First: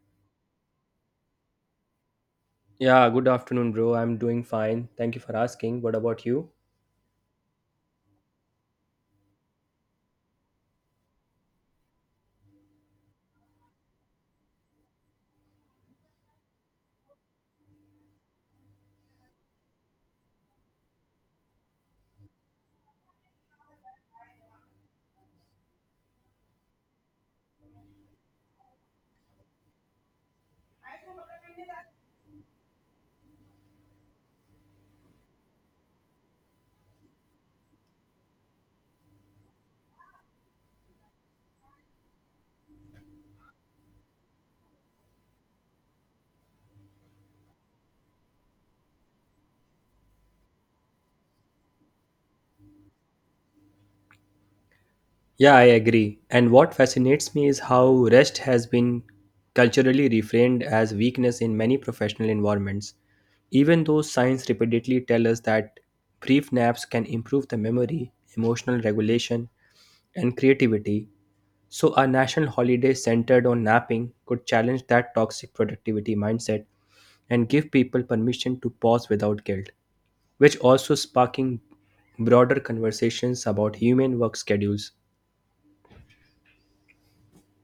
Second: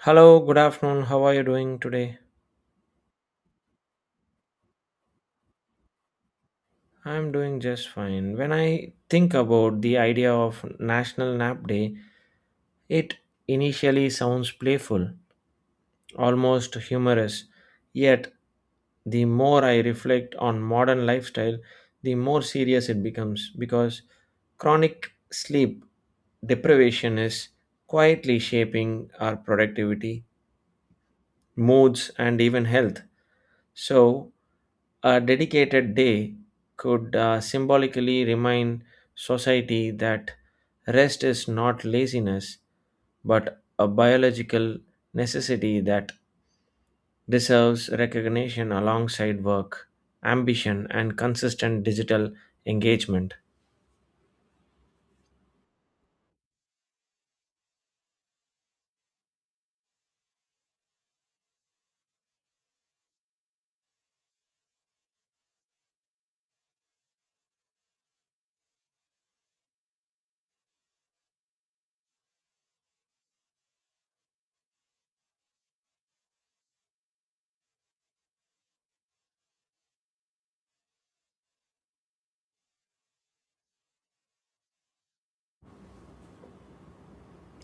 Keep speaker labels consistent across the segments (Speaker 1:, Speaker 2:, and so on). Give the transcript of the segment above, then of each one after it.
Speaker 1: Hello, good afternoon. How are you doing today?
Speaker 2: Yeah, good afternoon, bro. I'm doing fine. Thank you for asking. What about you?
Speaker 1: I'm doing just fine. When I think about the idea of National Nap Day, it initially sounds playful, almost humorous. Yet, the more I reflect on modern lifestyle, the more serious it becomes because chronic sleep deprivation is quietly shaping our productivity, moods, and even health. So, a dedicated day could symbolically remind society that rest is not laziness but a biological necessity that deserves recognition alongside work, ambition, and consistent digital engagement.
Speaker 2: Yeah, I agree. And what fascinates me is how rest has been culturally reframed as weakness in many professional environments. Even though science repeatedly tells us that brief naps can improve the memory, emotional regulation, and creativity, so a national holiday centered on napping could challenge that toxic productivity mindset and give people permission to pause without guilt, which also sparking broader conversations about human work schedules.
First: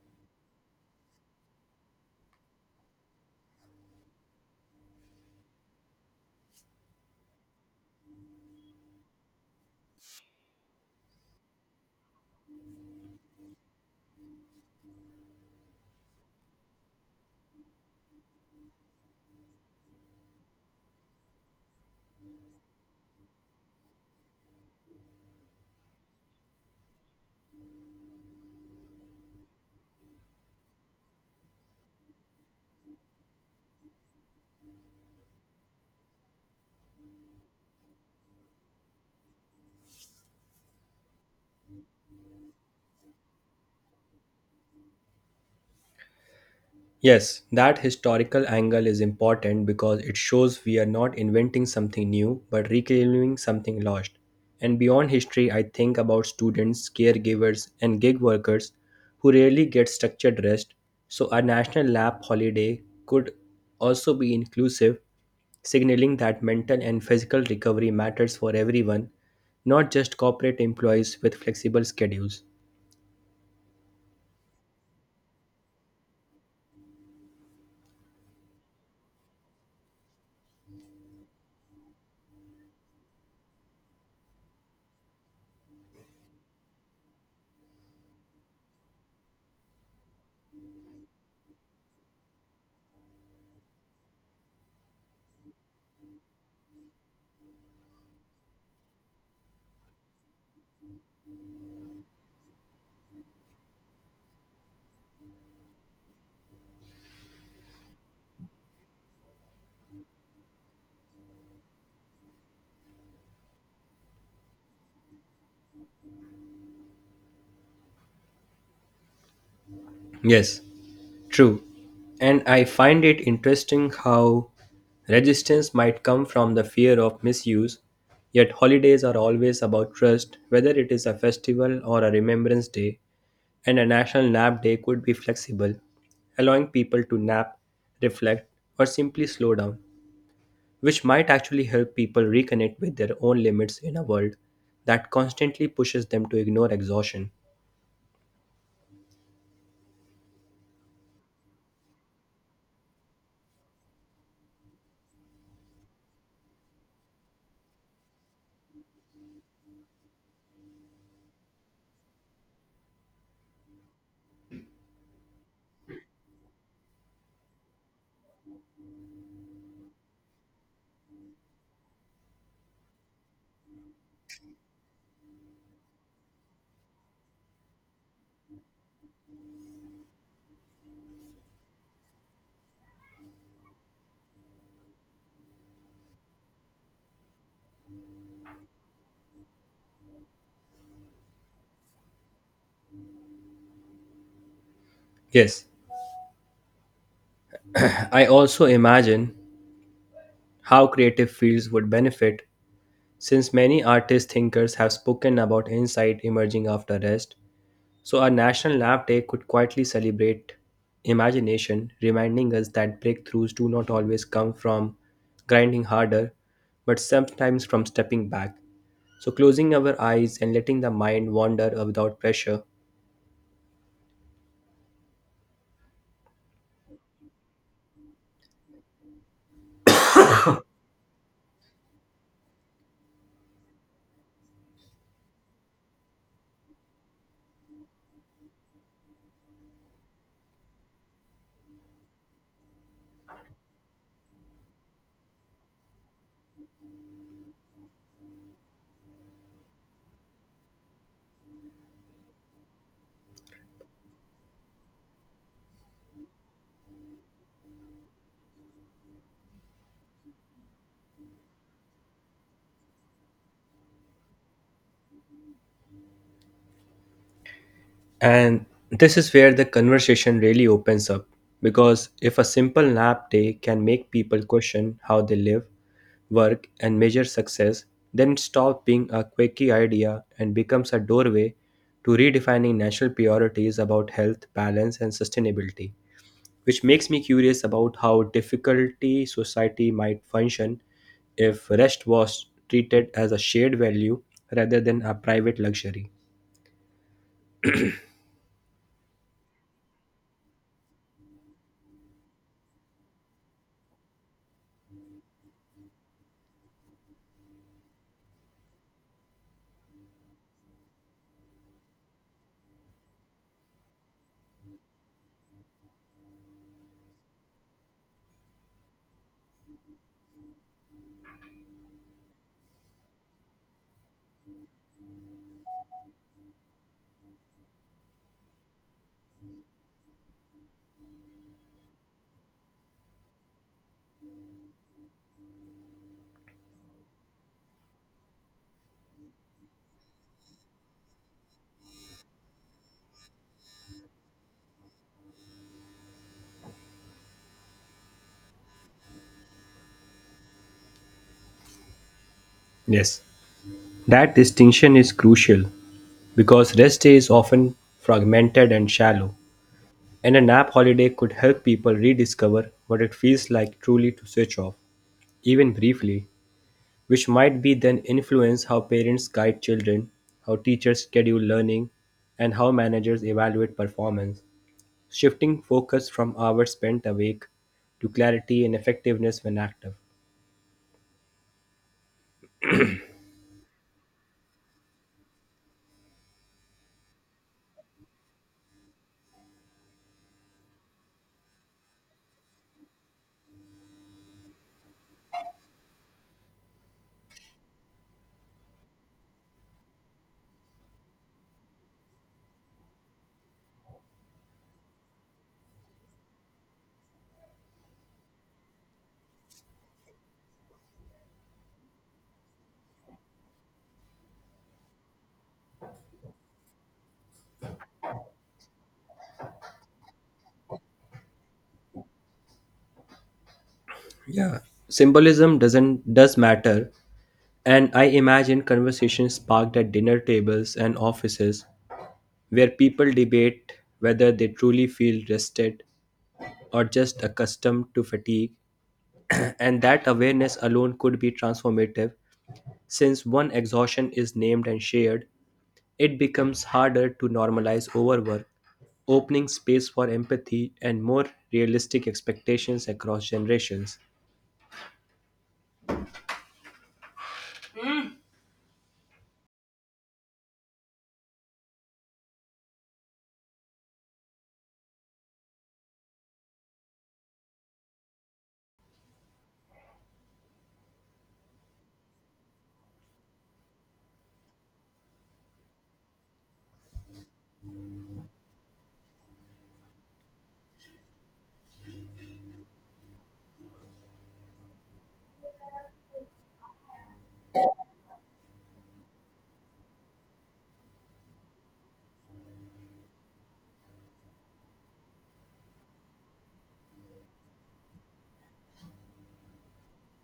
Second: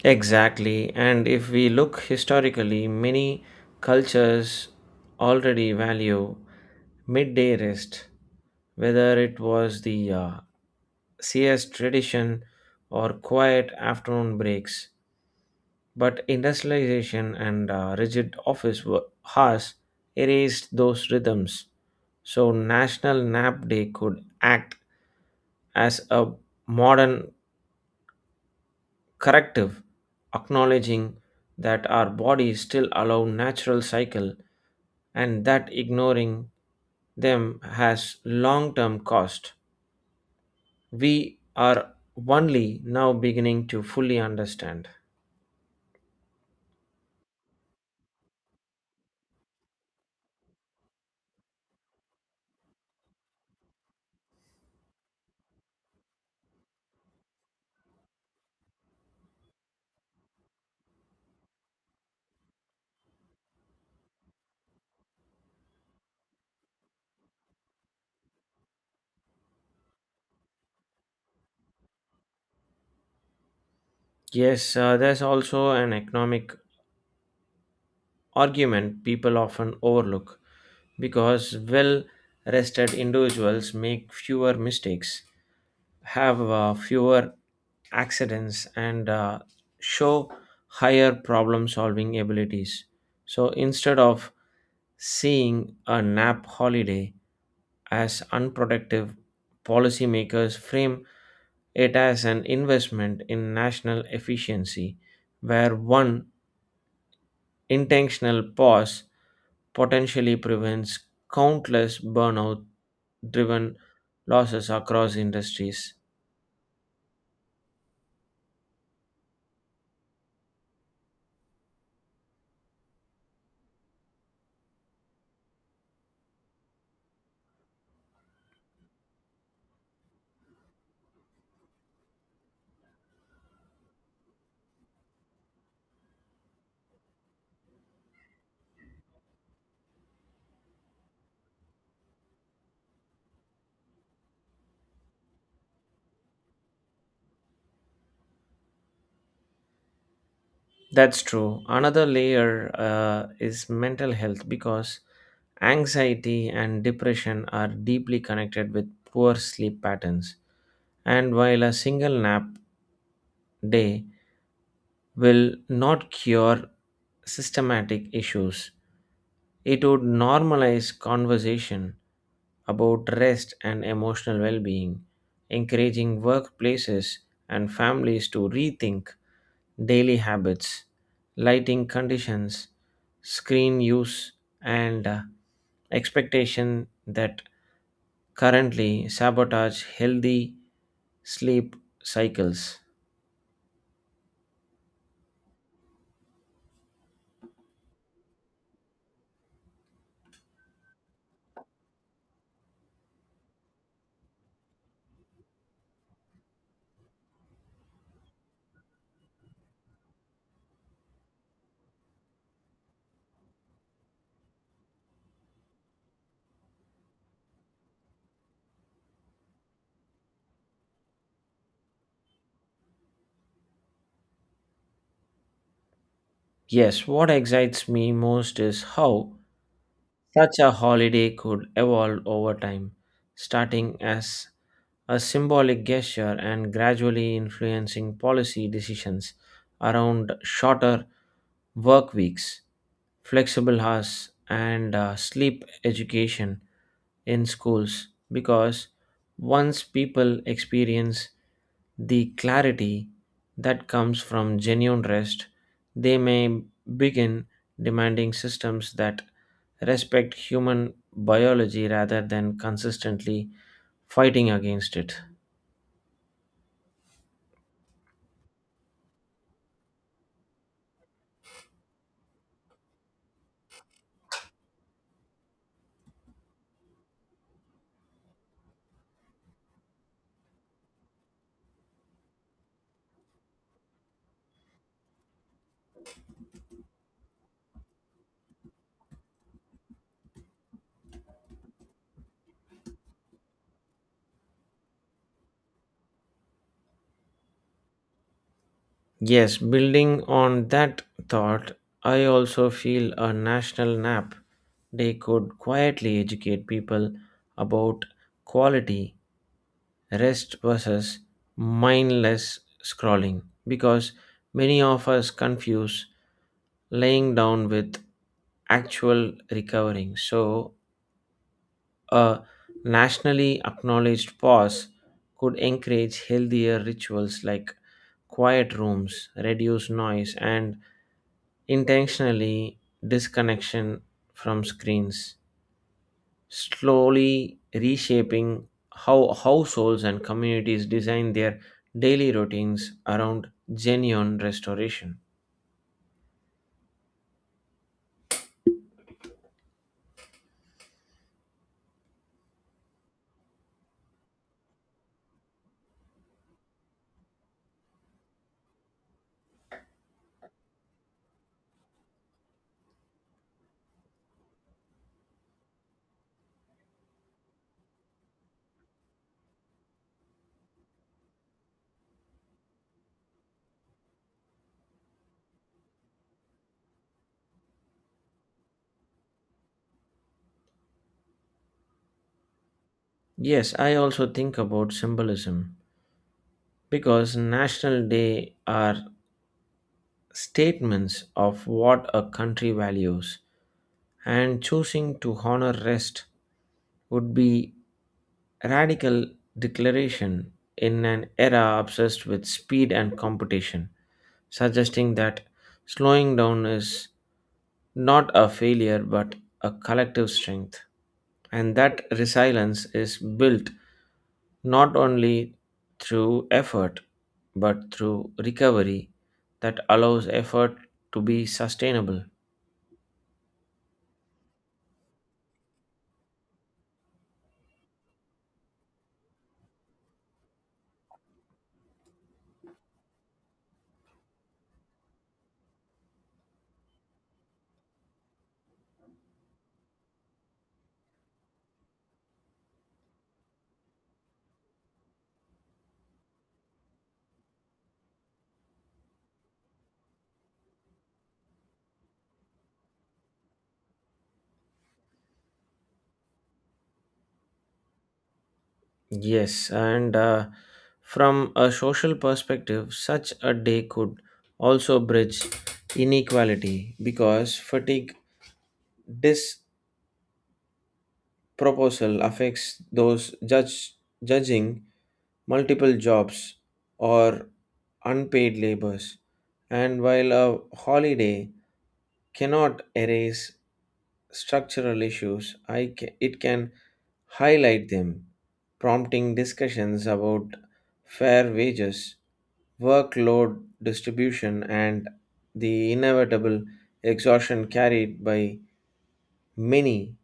Speaker 1: Exactly, and if we look historically, many cultures already value midday rest, whether it was the CS tradition or quiet afternoon breaks, but industrialization and rigid office hours erased those rhythms. So, National Nap Day could act as a modern corrective, acknowledging that our bodies still allow natural cycle and that ignoring them has long-term cost. We are only now beginning to fully understand.
Speaker 2: Yes, that historical angle is important because it shows we are not inventing something new but reclaiming something lost. And beyond history, I think about students, caregivers, and gig workers who rarely get structured rest. So, a national lab holiday could also be inclusive, signaling that mental and physical recovery matters for everyone, not just corporate employees with flexible schedules.
Speaker 1: Yes, there's also an economic argument people often overlook because well rested individuals make fewer mistakes, have fewer accidents, and show higher problem solving abilities. So instead of seeing a nap holiday as unproductive, policymakers frame it as an investment in national efficiency where one intentional pause potentially prevents countless burnout driven losses across industries.
Speaker 2: Yes, true. And I find it interesting how resistance might come from the fear of misuse, yet holidays are always about trust, whether it is a festival or a remembrance day, and a national nap day could be flexible, allowing people to nap, reflect, or simply slow down, which might actually help people reconnect with their own limits in a world that constantly pushes them to ignore exhaustion.
Speaker 1: That's true. Another layer is mental health because anxiety and depression are deeply connected with poor sleep patterns. And while a single nap day will not cure systematic issues. It would normalize conversation about rest and emotional well being, encouraging workplaces and families to rethink daily habits, lighting conditions, screen use, and expectation that currently sabotage healthy sleep cycles.
Speaker 2: Yes, I also imagine how creative fields would benefit since many artist thinkers have spoken about insight emerging after rest, so a national lab day could quietly celebrate imagination, reminding us that breakthroughs do not always come from grinding harder but sometimes from stepping back, so closing our eyes and letting the mind wander without pressure.
Speaker 1: Yes, what excites me most is how such a holiday could evolve over time, starting as a symbolic gesture and gradually influencing policy decisions around shorter work weeks, flexible hours, and sleep education in schools. Because once people experience the clarity that comes from genuine rest, they may begin demanding systems that respect human biology rather than consistently fighting against it.
Speaker 2: And this is where the conversation really opens up, because if a simple nap day can make people question how they live, work, and measure success, then it stops being a quirky idea and becomes a doorway to redefining national priorities about health, balance, and sustainability. Which makes me curious about how difficulty society might function if rest was treated as a shared value rather than a private luxury.
Speaker 1: Yes, building on that thought, I also feel a national nap day could quietly educate people about quality rest versus mindless scrolling because many of us confuse laying down with actual recovering. So, a nationally acknowledged pause could encourage healthier rituals like quiet rooms, reduce noise, and intentionally disconnection from screens, slowly reshaping how households and communities design their daily routines around genuine restoration.
Speaker 2: Yes. That distinction is crucial because rest day is often fragmented and shallow, and a nap holiday could help people rediscover what it feels like truly to switch off, even briefly, which might be then influence how parents guide children, how teachers schedule learning, and how managers evaluate performance, shifting focus from hours spent awake to clarity and effectiveness when active.
Speaker 1: Yes, I also think about symbolism because national day are statements of what a country values, and choosing to honor rest would be radical declaration in an era obsessed with speed and competition, suggesting that slowing down is not a failure but a collective strength, and that resilience is built not only through effort but through recovery that allows effort to be sustainable.
Speaker 2: Yeah, symbolism doesn't does matter, and I imagine conversations sparked at dinner tables and offices where people debate whether they truly feel rested or just accustomed to fatigue, and that awareness alone could be transformative since one exhaustion is named and shared, it becomes harder to normalize overwork, opening space for empathy and more realistic expectations across generations.
Speaker 1: Yes, and from a social perspective, such a day could also bridge inequality because fatigue disproposal affects those judging multiple jobs or unpaid labors. And while a holiday cannot erase structural issues, it can highlight them, prompting discussions about fair wages workload distribution, and the inevitable exhaustion carried by many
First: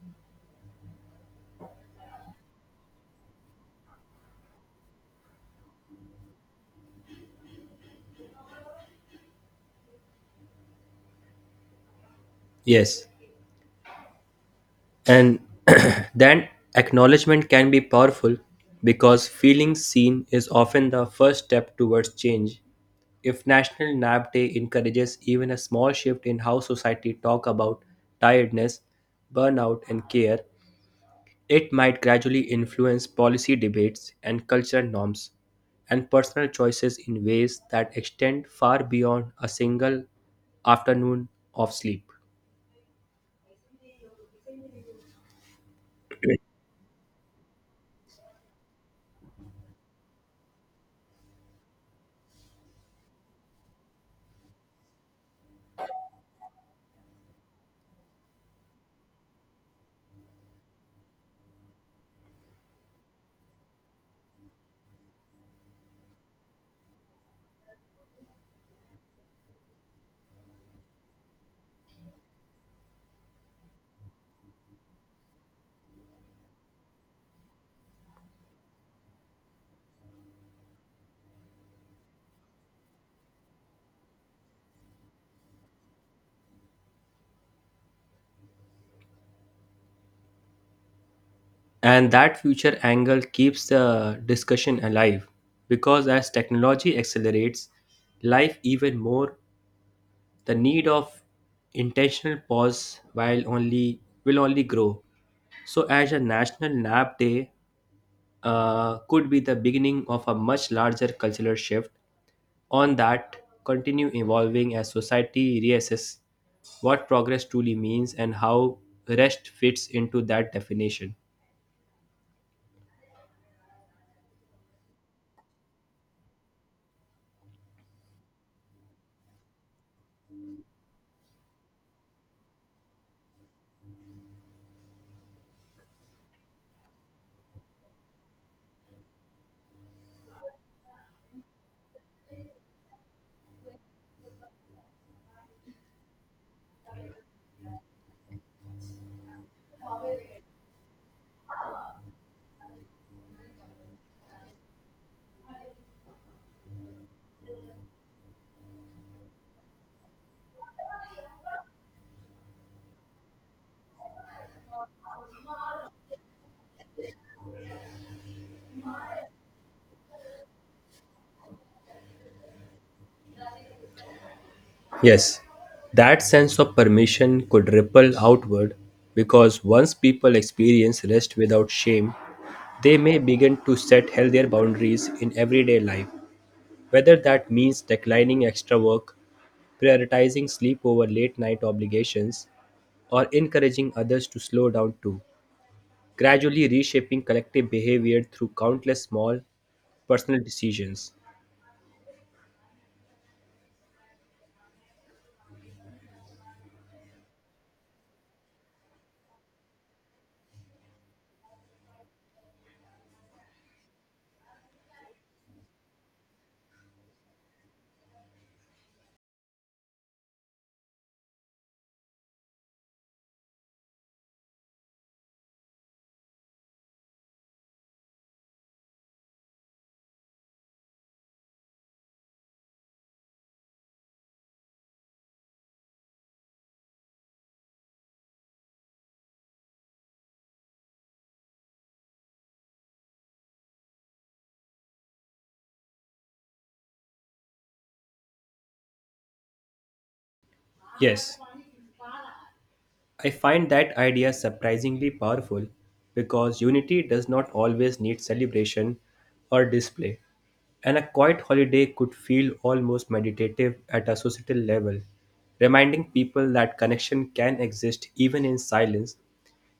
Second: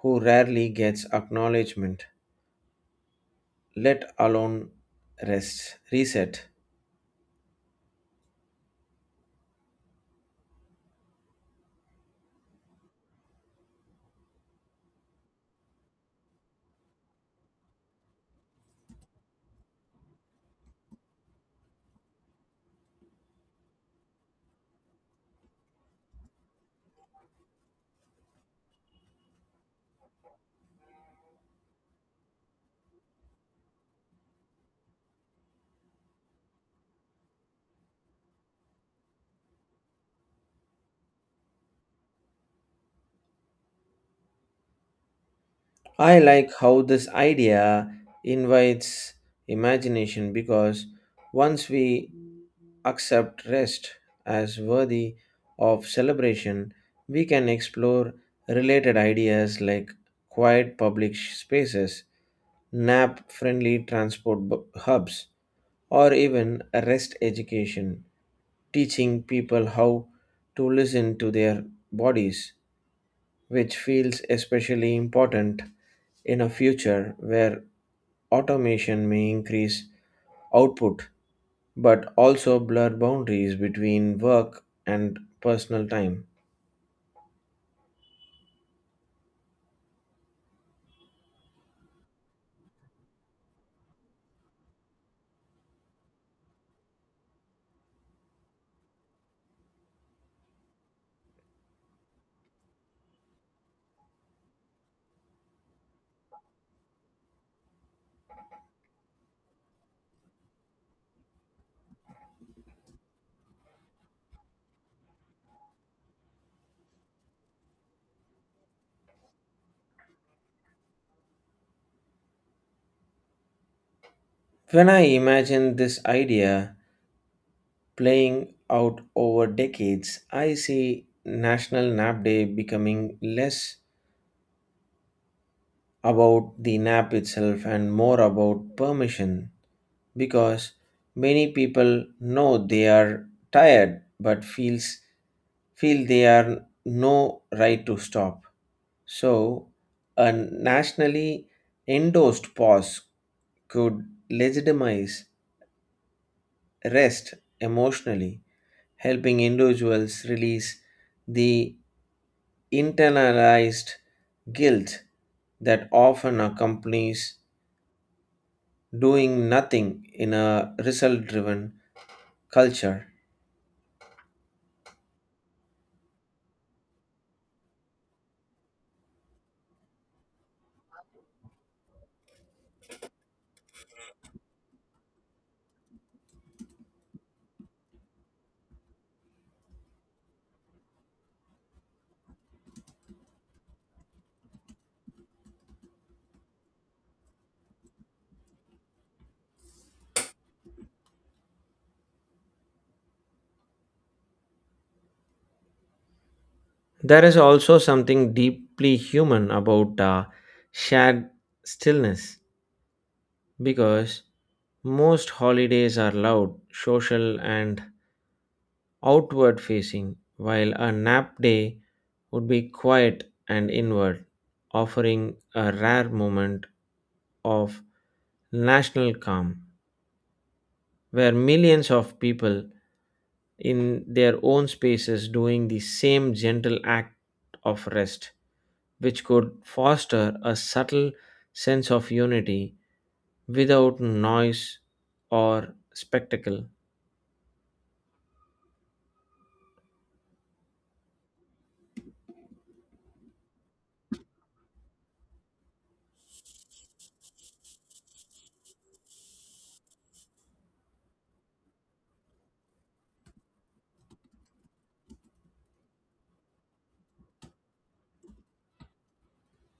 Speaker 1: who rarely gets acknowledgement, let alone rest, reset.
Speaker 2: Yes, and that acknowledgement can be powerful because feeling seen is often the first step towards change. If National Nap Day encourages even a small shift in how society talk about tiredness, burnout and care, it might gradually influence policy debates and cultural norms and personal choices in ways that extend far beyond a single afternoon of sleep.
Speaker 1: I like how this idea invites imagination because once we accept rest as worthy of celebration, we can explore related ideas like quiet public spaces, nap friendly transport hubs, or even rest education, teaching people how to listen to their bodies, which feels especially important in a future where automation may increase output but also blur boundaries between work and personal time.
Speaker 2: And that future angle keeps the discussion alive because as technology accelerates life even more, the need of intentional pause while only will only grow. So, as a National Nap Day could be the beginning of a much larger cultural shift, on that continue evolving as society reassess what progress truly means and how rest fits into that definition.
Speaker 1: When I imagine this idea playing out over decades, I see National Nap Day becoming less about the nap itself and more about permission because many people know they are tired but feel they are no right to stop. So, a nationally endorsed pause could legitimize rest emotionally, helping individuals release the internalized guilt that often accompanies doing nothing in a result driven culture.
Speaker 2: Yes, that sense of permission could ripple outward because once people experience rest without shame, they may begin to set healthier boundaries in everyday life, whether that means declining extra work, prioritizing sleep over late night obligations, or encouraging others to slow down too, gradually reshaping collective behavior through countless small personal decisions.
Speaker 1: There is also something deeply human about shared stillness because most holidays are loud, social, and outward facing, while a nap day would be quiet and inward, offering a rare moment of national calm where millions of people in their own spaces doing the same gentle act of rest which could foster a subtle sense of unity without noise or spectacle.
Speaker 2: Yes, I find that idea surprisingly powerful because unity does not always need celebration or display, and a quiet holiday could feel almost meditative at a societal level, reminding people that connection can exist even in silence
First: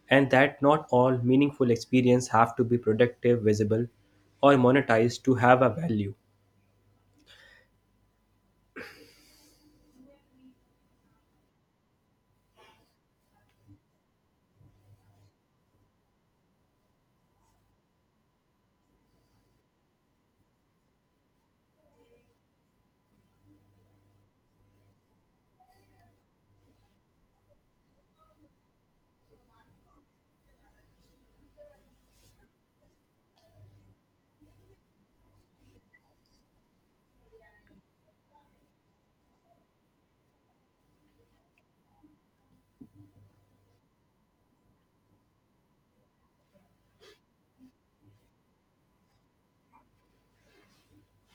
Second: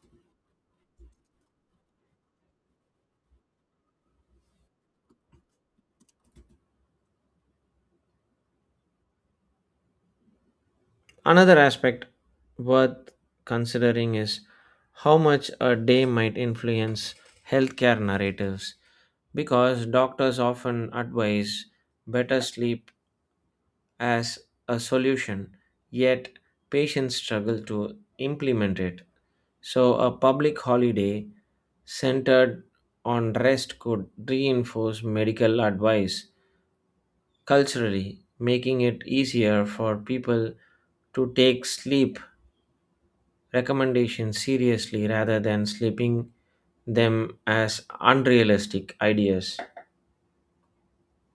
Speaker 2: and that not all meaningful experiences have to be productive, visible, or monetized to have a value.
Speaker 1: Another aspect worth considering is how much a day might influence healthcare narratives because doctors often advise better sleep as a solution, yet patients struggle to implement it. So, a public holiday centered on rest could reinforce medical advice culturally, making it easier for people to take sleep recommendations seriously rather than sleeping them as unrealistic ideas.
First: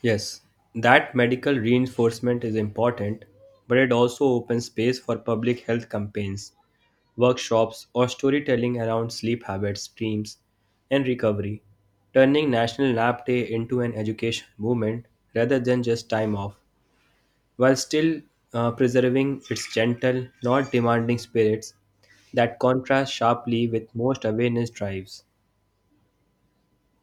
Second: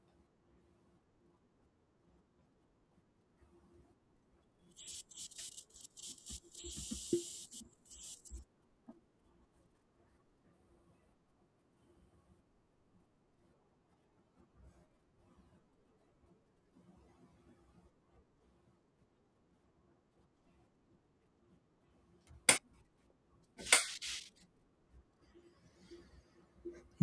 Speaker 2: Yes, that medical reinforcement is important, but it also opens space for public health campaigns, workshops, or storytelling around sleep habits, dreams, and recovery, turning National Nap Day into an education movement rather than just time off, while still preserving its gentle, not demanding spirits that contrast sharply with most awareness drives.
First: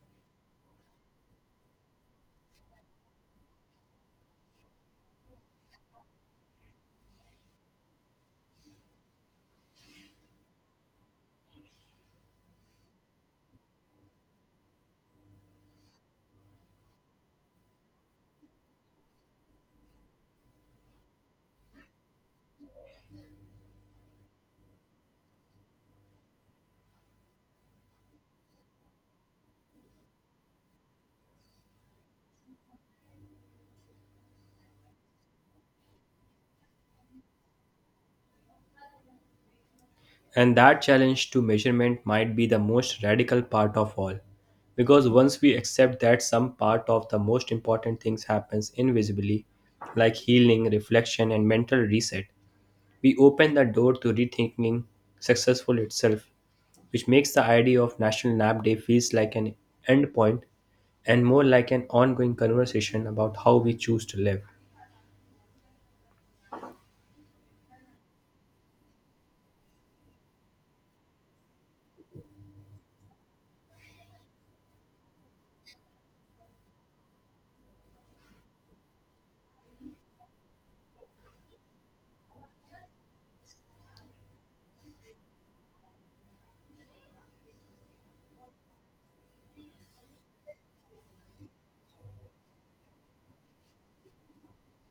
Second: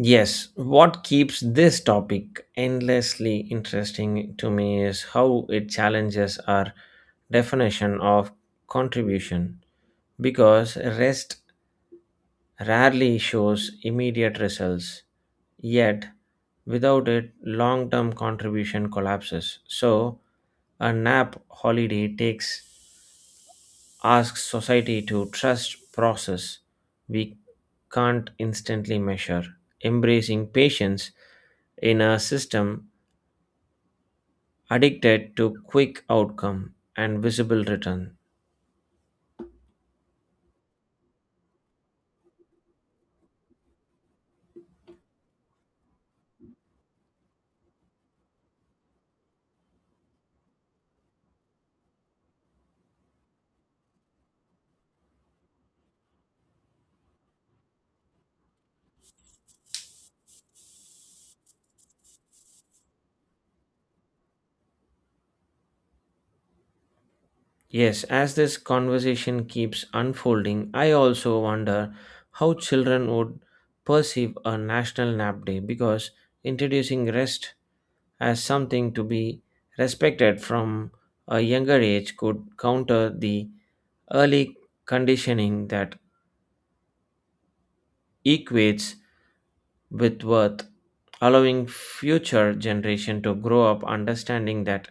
Speaker 1: Yes, what keeps this topic endlessly interesting to me is how it challenges our definition of contribution because rest rarely shows immediate results, yet, without it, long term contribution collapses. So, a nap holiday takes asks society to trust process we can't instantly measure embracing patience in a system addicted to quick outcome and visible return.
Speaker 2: And that challenge to measurement might be the most radical part of all. Because once we accept that some part of the most important things happens invisibly, like healing, reflection, and mental reset, we open the door to rethinking successful itself, which makes the idea of National Nap Day feels like an end point, and more like an ongoing conversation about how we choose to live.
Speaker 1: Yes, as this conversation keeps unfolding, I also wonder how children would perceive a national nap day because introducing rest as something to be respected from a younger age could counter the early conditioning that equates with worth, allowing future generation to grow up understanding that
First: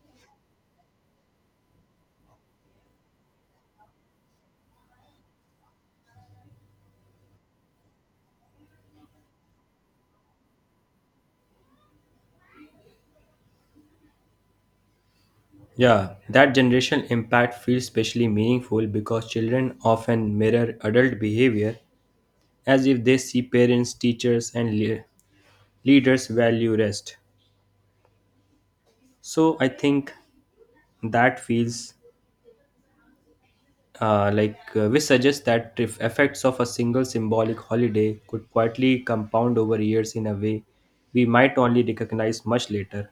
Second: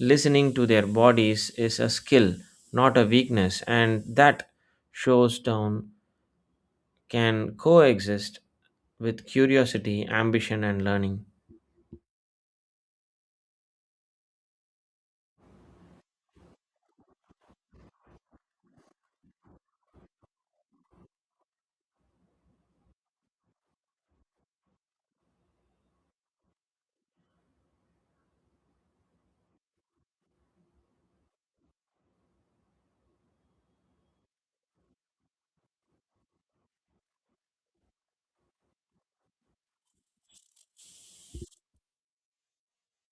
Speaker 1: listening to their bodies is a skill, not a weakness, and that shows down can coexist with curiosity, ambition, and learning.
Speaker 2: Yeah, that generational impact feels especially meaningful because children often mirror adult behavior as if they see parents, teachers, and leaders value rest. So I think that feels like we suggest that if effects of a single symbolic holiday could quietly compound over years in a way we might only recognize much later.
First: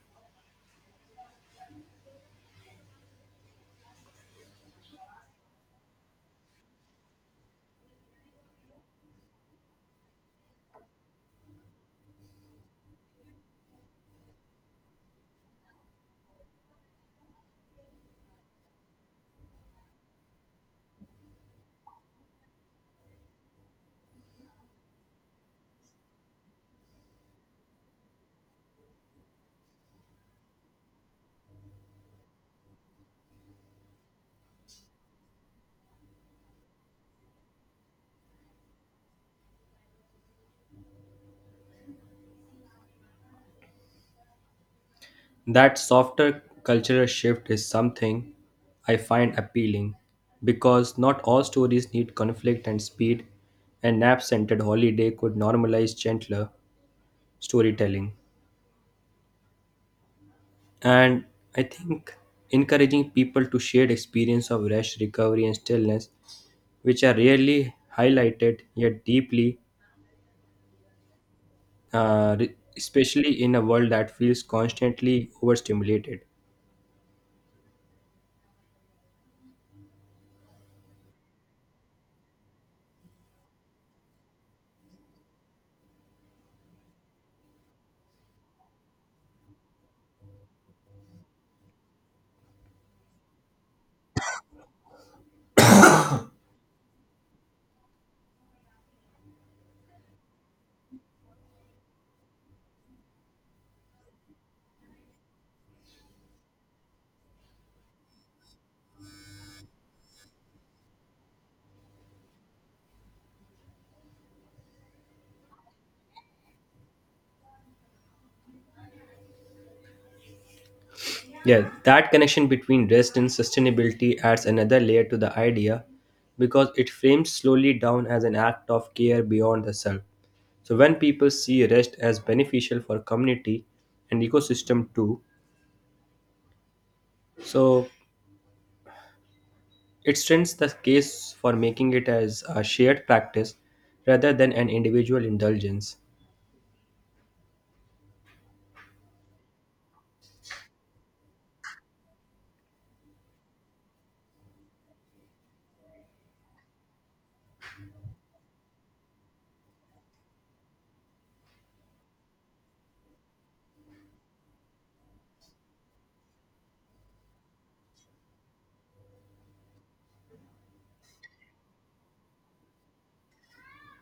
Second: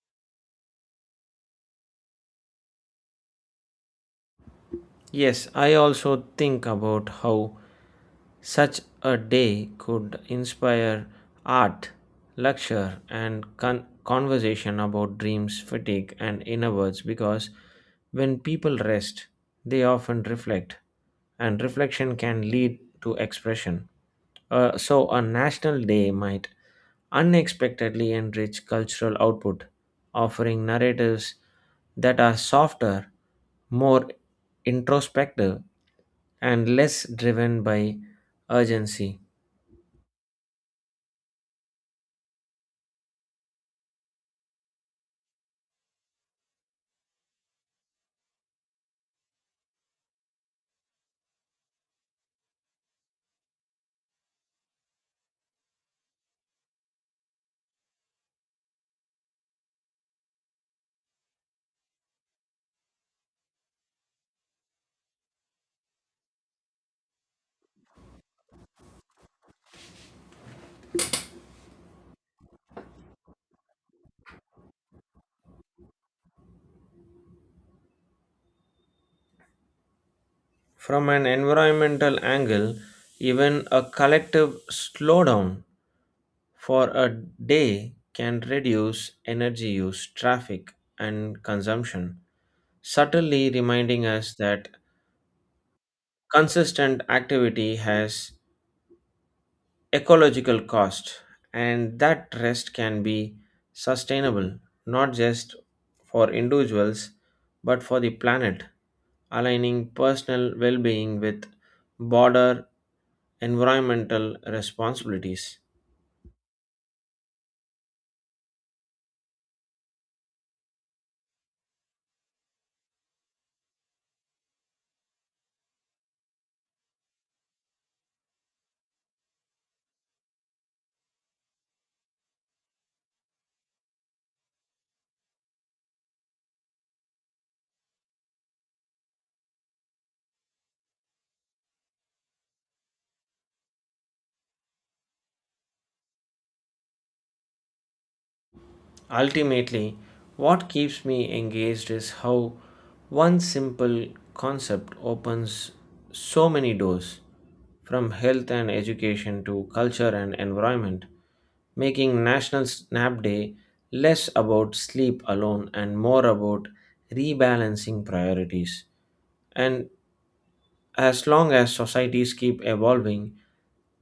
Speaker 1: Yes, I also think about how such a day could inspire art, lecture, and conversation about dreams, fatigue, and inner words because when people rest, they often reflect, and reflection can lead to expression. So, a national day might unexpectedly enrich cultural output, offering narratives that are softer, more introspective, and less driven by urgency.
Speaker 2: That softer cultural shift is something I find appealing because not all stories need conflict and speed and nap centered holiday could normalize gentler storytelling. And I think encouraging people to share experience of rest, recovery, and stillness, which are rarely highlighted yet deeply, especially in a world that feels constantly overstimulated.
Speaker 1: From an environmental angle, even a collective slowdown for a day can reduce energy use, traffic, and consumption, subtly reminding us that consistent activity has ecological cost and that rest can be sustainable not just for individuals but for the planet aligning personal well-being with broader environmental responsibilities.
Speaker 2: Yeah, that connection between rest and sustainability adds another layer to the idea because it frames slowly down as an act of care beyond the self. So when people see rest as beneficial for community and ecosystem too, so it strengthens the case for making it as a shared practice rather than an individual indulgence.
Speaker 1: Ultimately, what keeps me engaged is how one simple concept opens so many doors, from health and education to culture and environment, making National Nap Day less about sleep alone and more about rebalancing priorities. And as long as societies keep evolving,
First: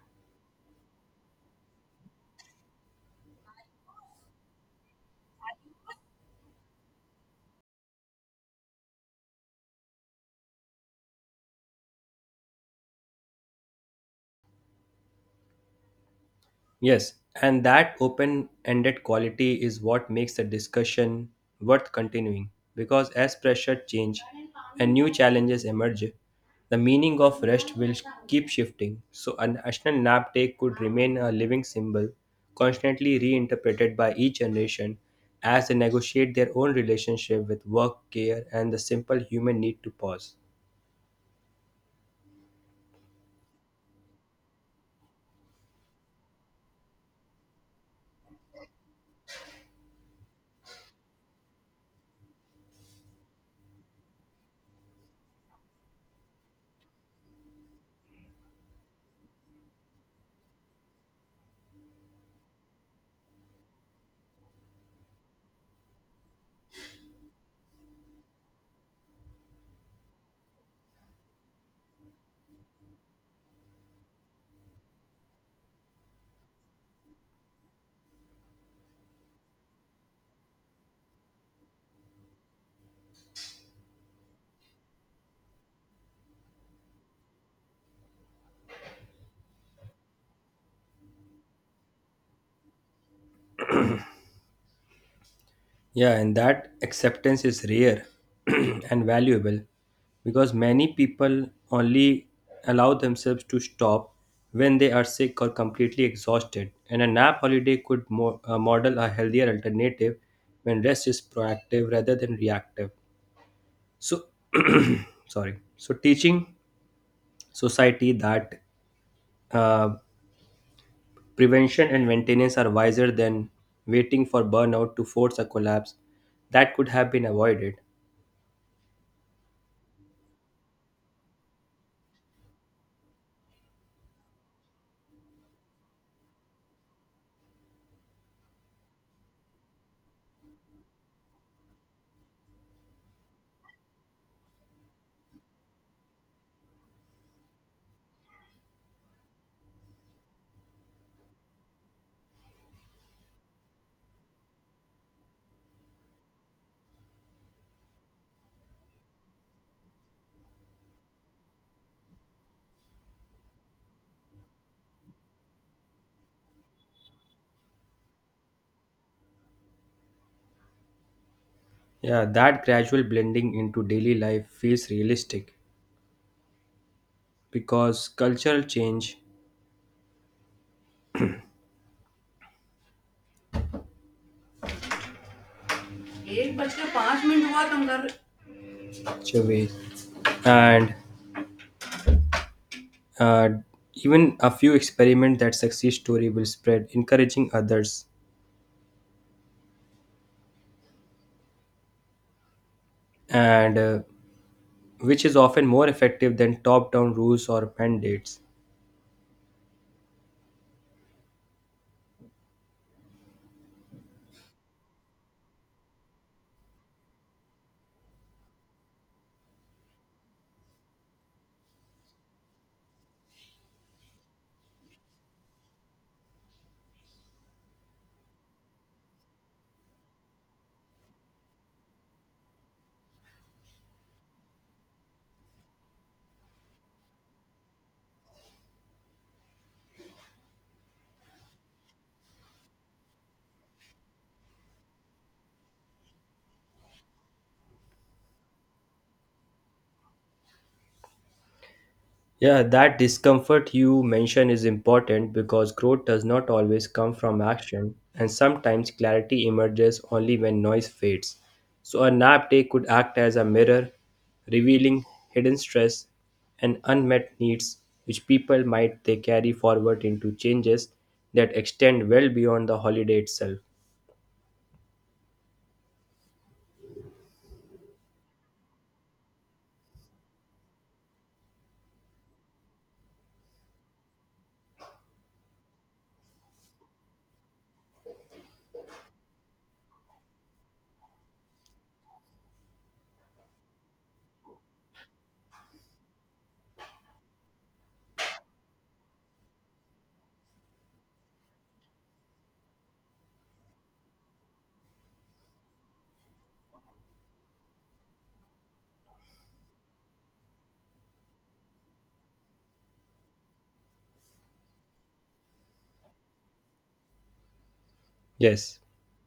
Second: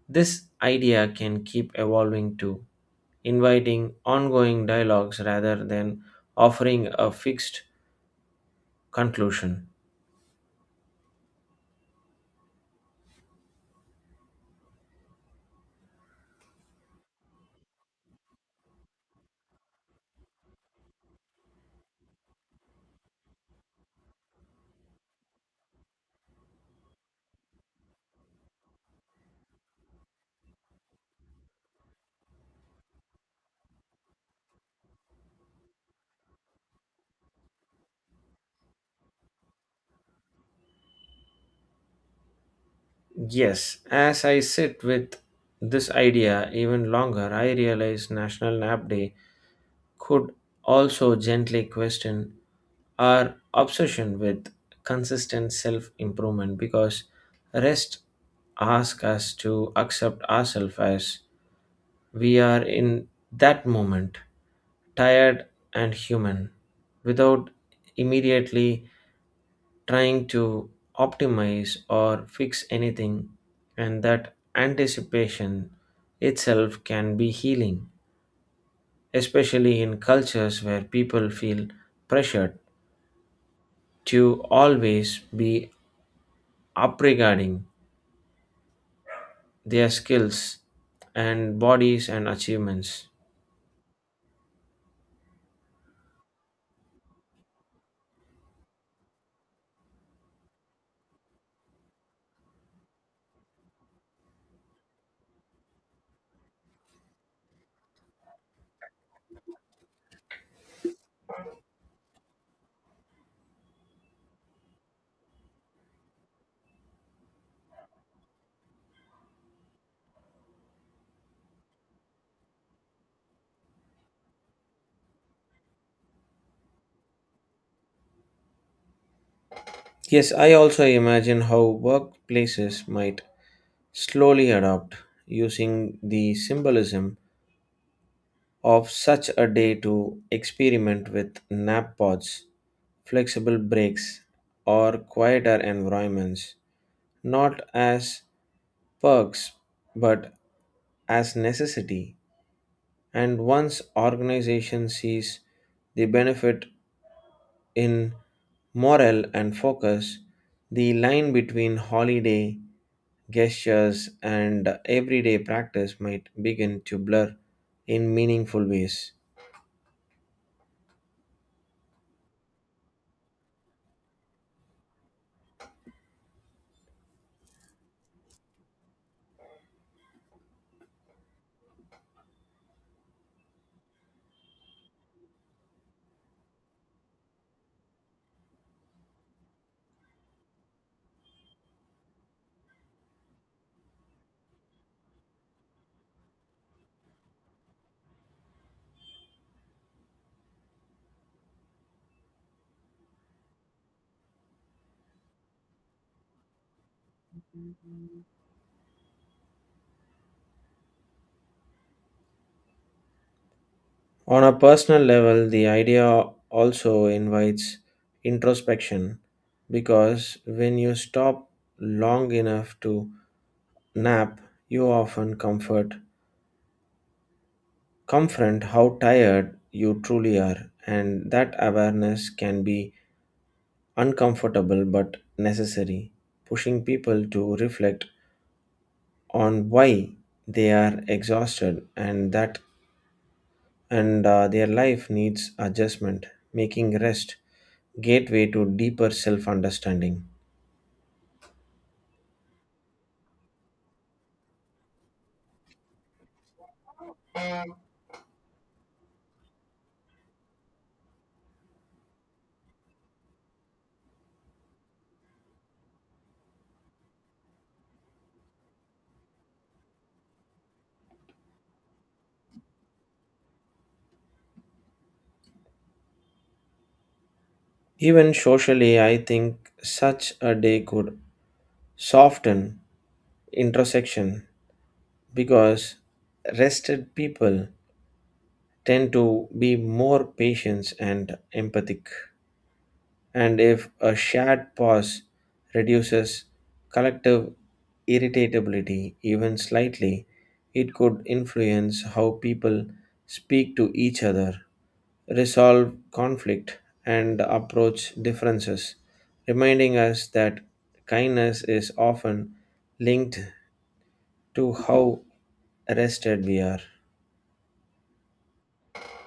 Speaker 1: this idea can keep evolving too, inviting ongoing dialogues rather than offering a fixed conclusion.
Speaker 2: Yes, and that open ended quality is what makes the discussion worth continuing because as pressure change and new challenges emerge, the meaning of rest will keep shifting. So, a national nap day could remain a living symbol, constantly reinterpreted by each generation as they negotiate their own relationship with work, care, and the simple human need to pause.
Speaker 1: Yes, as I sit with this idea even longer, I realize National Nap Day could also gently question our obsession with consistent self improvement because rest asks us to accept ourselves as we are in that moment, tired and human, without immediately trying to optimize or fix anything, and that anticipation itself can be healing, especially in cultures where people feel pressured to always be upregarding their skills and bodies and achievements.
Speaker 2: Yeah, and that acceptance is rare and valuable because many people only allow themselves to stop when they are sick or completely exhausted. And a nap holiday could model a healthier alternative when rest is proactive rather than reactive. So, sorry. So, teaching society that uh, prevention and maintenance are wiser than waiting for burnout to force a collapse that could have been avoided.
Speaker 1: Yes, I also imagine how workplaces might slowly adopt, using the symbolism of such a day to experiment with nap pods, flexible breaks, or quieter environments, not as perks but as necessity. And once organization sees the benefit in morale and focus, the line between holiday gestures, and everyday practice might begin to blur in meaningful ways.
Speaker 2: Yeah, that gradual blending into daily life feels realistic because cultural change एक बज के पाँच minute हुआ तुम कर ways and uh, even a few experiment that success story will spread, encouraging others, and which is often more effective than top down rules or mandates.
Speaker 1: On a personal level, the idea also invites introspection because when you stop long enough to nap, you often comfort confront how tired you truly are, and that awareness can be uncomfortable but necessary, pushing people to reflect on why they are exhausted and that and their life needs adjustment making rest gateway to deeper self understanding.
Speaker 2: Yeah, that discomfort you mention is important because growth does not always come from action, and sometimes clarity emerges only when noise fades. So, a nap day could act as a mirror, revealing hidden stress and unmet needs which people might they carry forward into changes that extend well beyond the holiday itself.
Speaker 1: Even socially, I think such a day could soften introspection because rested people tend to be more patient and empathic and if a shared pause reduces collective irritability even slightly, it could influence how people speak to each other, resolve conflict, and approach differences, reminding us that kindness is often linked to how rested we are.
Speaker 2: Yes,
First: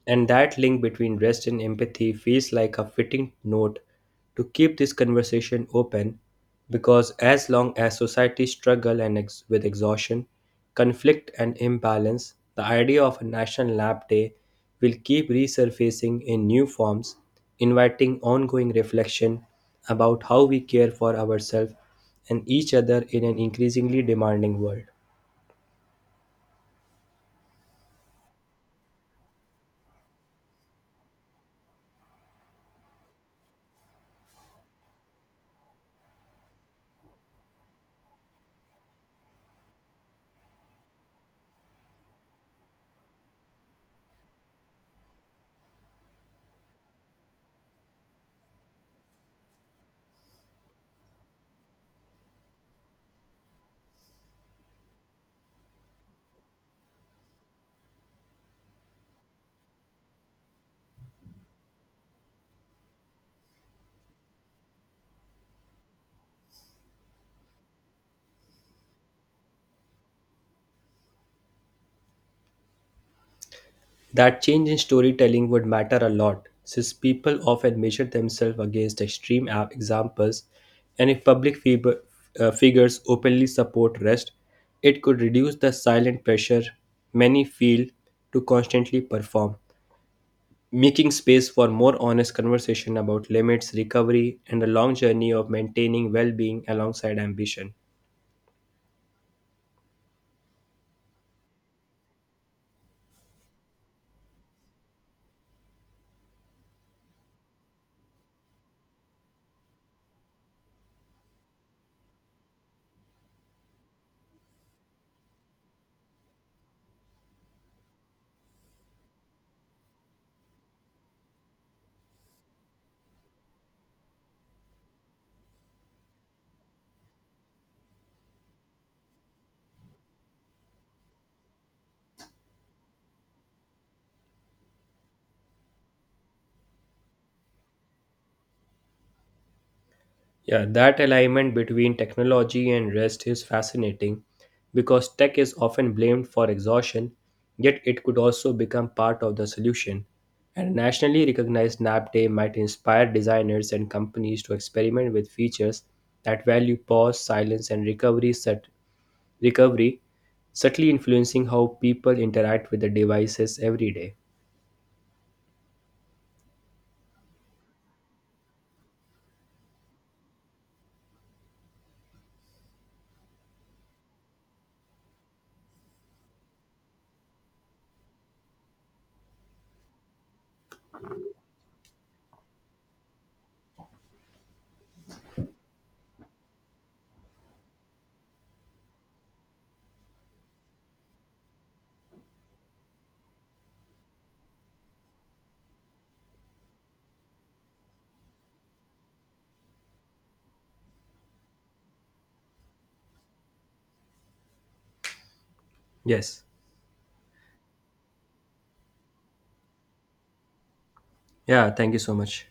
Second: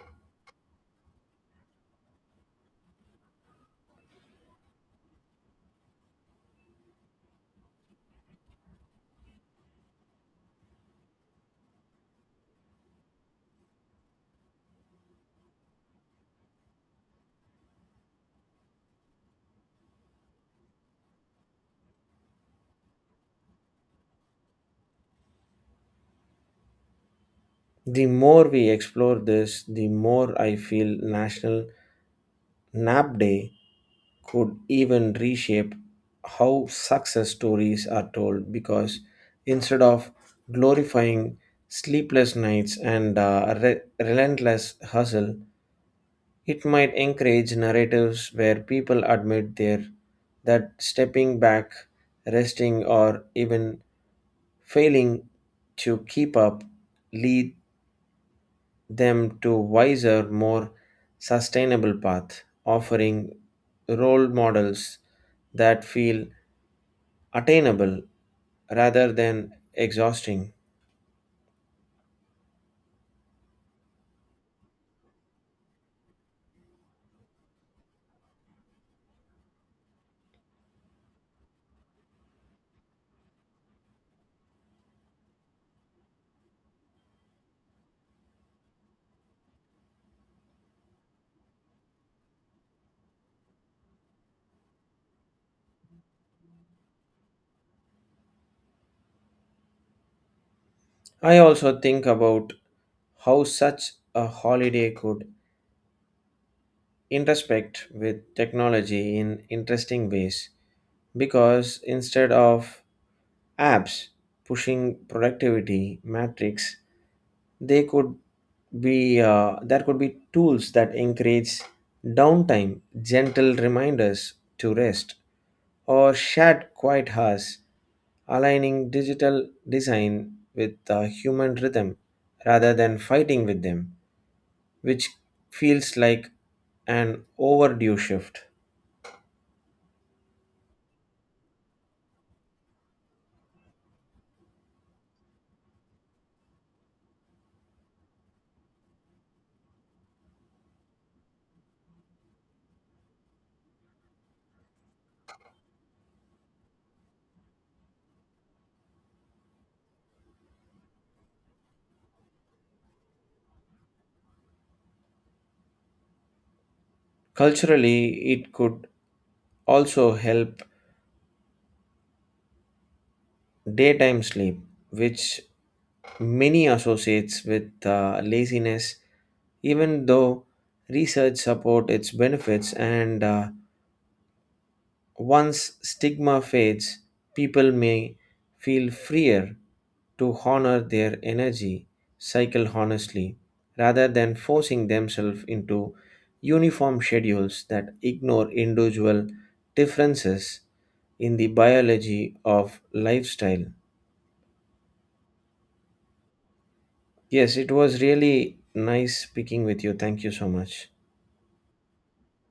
Speaker 2: and that link between rest and empathy feels like a fitting note to keep this conversation open because as long as society struggle and with exhaustion, conflict and imbalance, the idea of a national lab day will keep resurfacing in new forms, inviting ongoing reflection about how we care for ourselves and each other in an increasingly demanding world.
Speaker 1: The more we explore this, the more I feel National Nap Day could even reshape how success stories are told because instead of glorifying sleepless nights and relentless hustle, it might encourage narratives where people admit their that stepping back, resting, or even failing to keep up lead them to wiser, more sustainable path, offering role models that feel attainable rather than exhausting.
Speaker 2: That change in storytelling would matter a lot, since people often measure themselves against extreme examples, and if public figures openly support rest, it could reduce the silent pressure many feel to constantly perform, making space for more honest conversation about limits, recovery, and the long journey of maintaining well being alongside ambition.
Speaker 1: I also think about how such a holiday could intersect with technology in interesting ways because instead of apps pushing productivity metrics, they could be there could be tools that encourage downtime, gentle reminders to rest, or shared quiet hours aligning digital design with the human rhythm rather than fighting with them, which feels like an overdue shift.
Speaker 2: Yeah, that alignment between technology and rest is fascinating because tech is often blamed for exhaustion, yet it could also become part of the solution. And nationally recognized nap day might inspire designers and companies to experiment with features that value pause, silence, and recovery, subtly influencing how people interact with the devices every day.
Speaker 1: Culturally, it could also help daytime sleep, which many associates with laziness, even though research support its benefits and once stigma fades, people may feel freer to honor their energy cycle honestly rather than forcing themselves into uniform schedules that ignore individual differences in the biology of lifestyle.
Speaker 2: Yes.
Speaker 1: Yes, it was really nice speaking with you. Thank you so much.
Speaker 2: Yeah, thank you so much.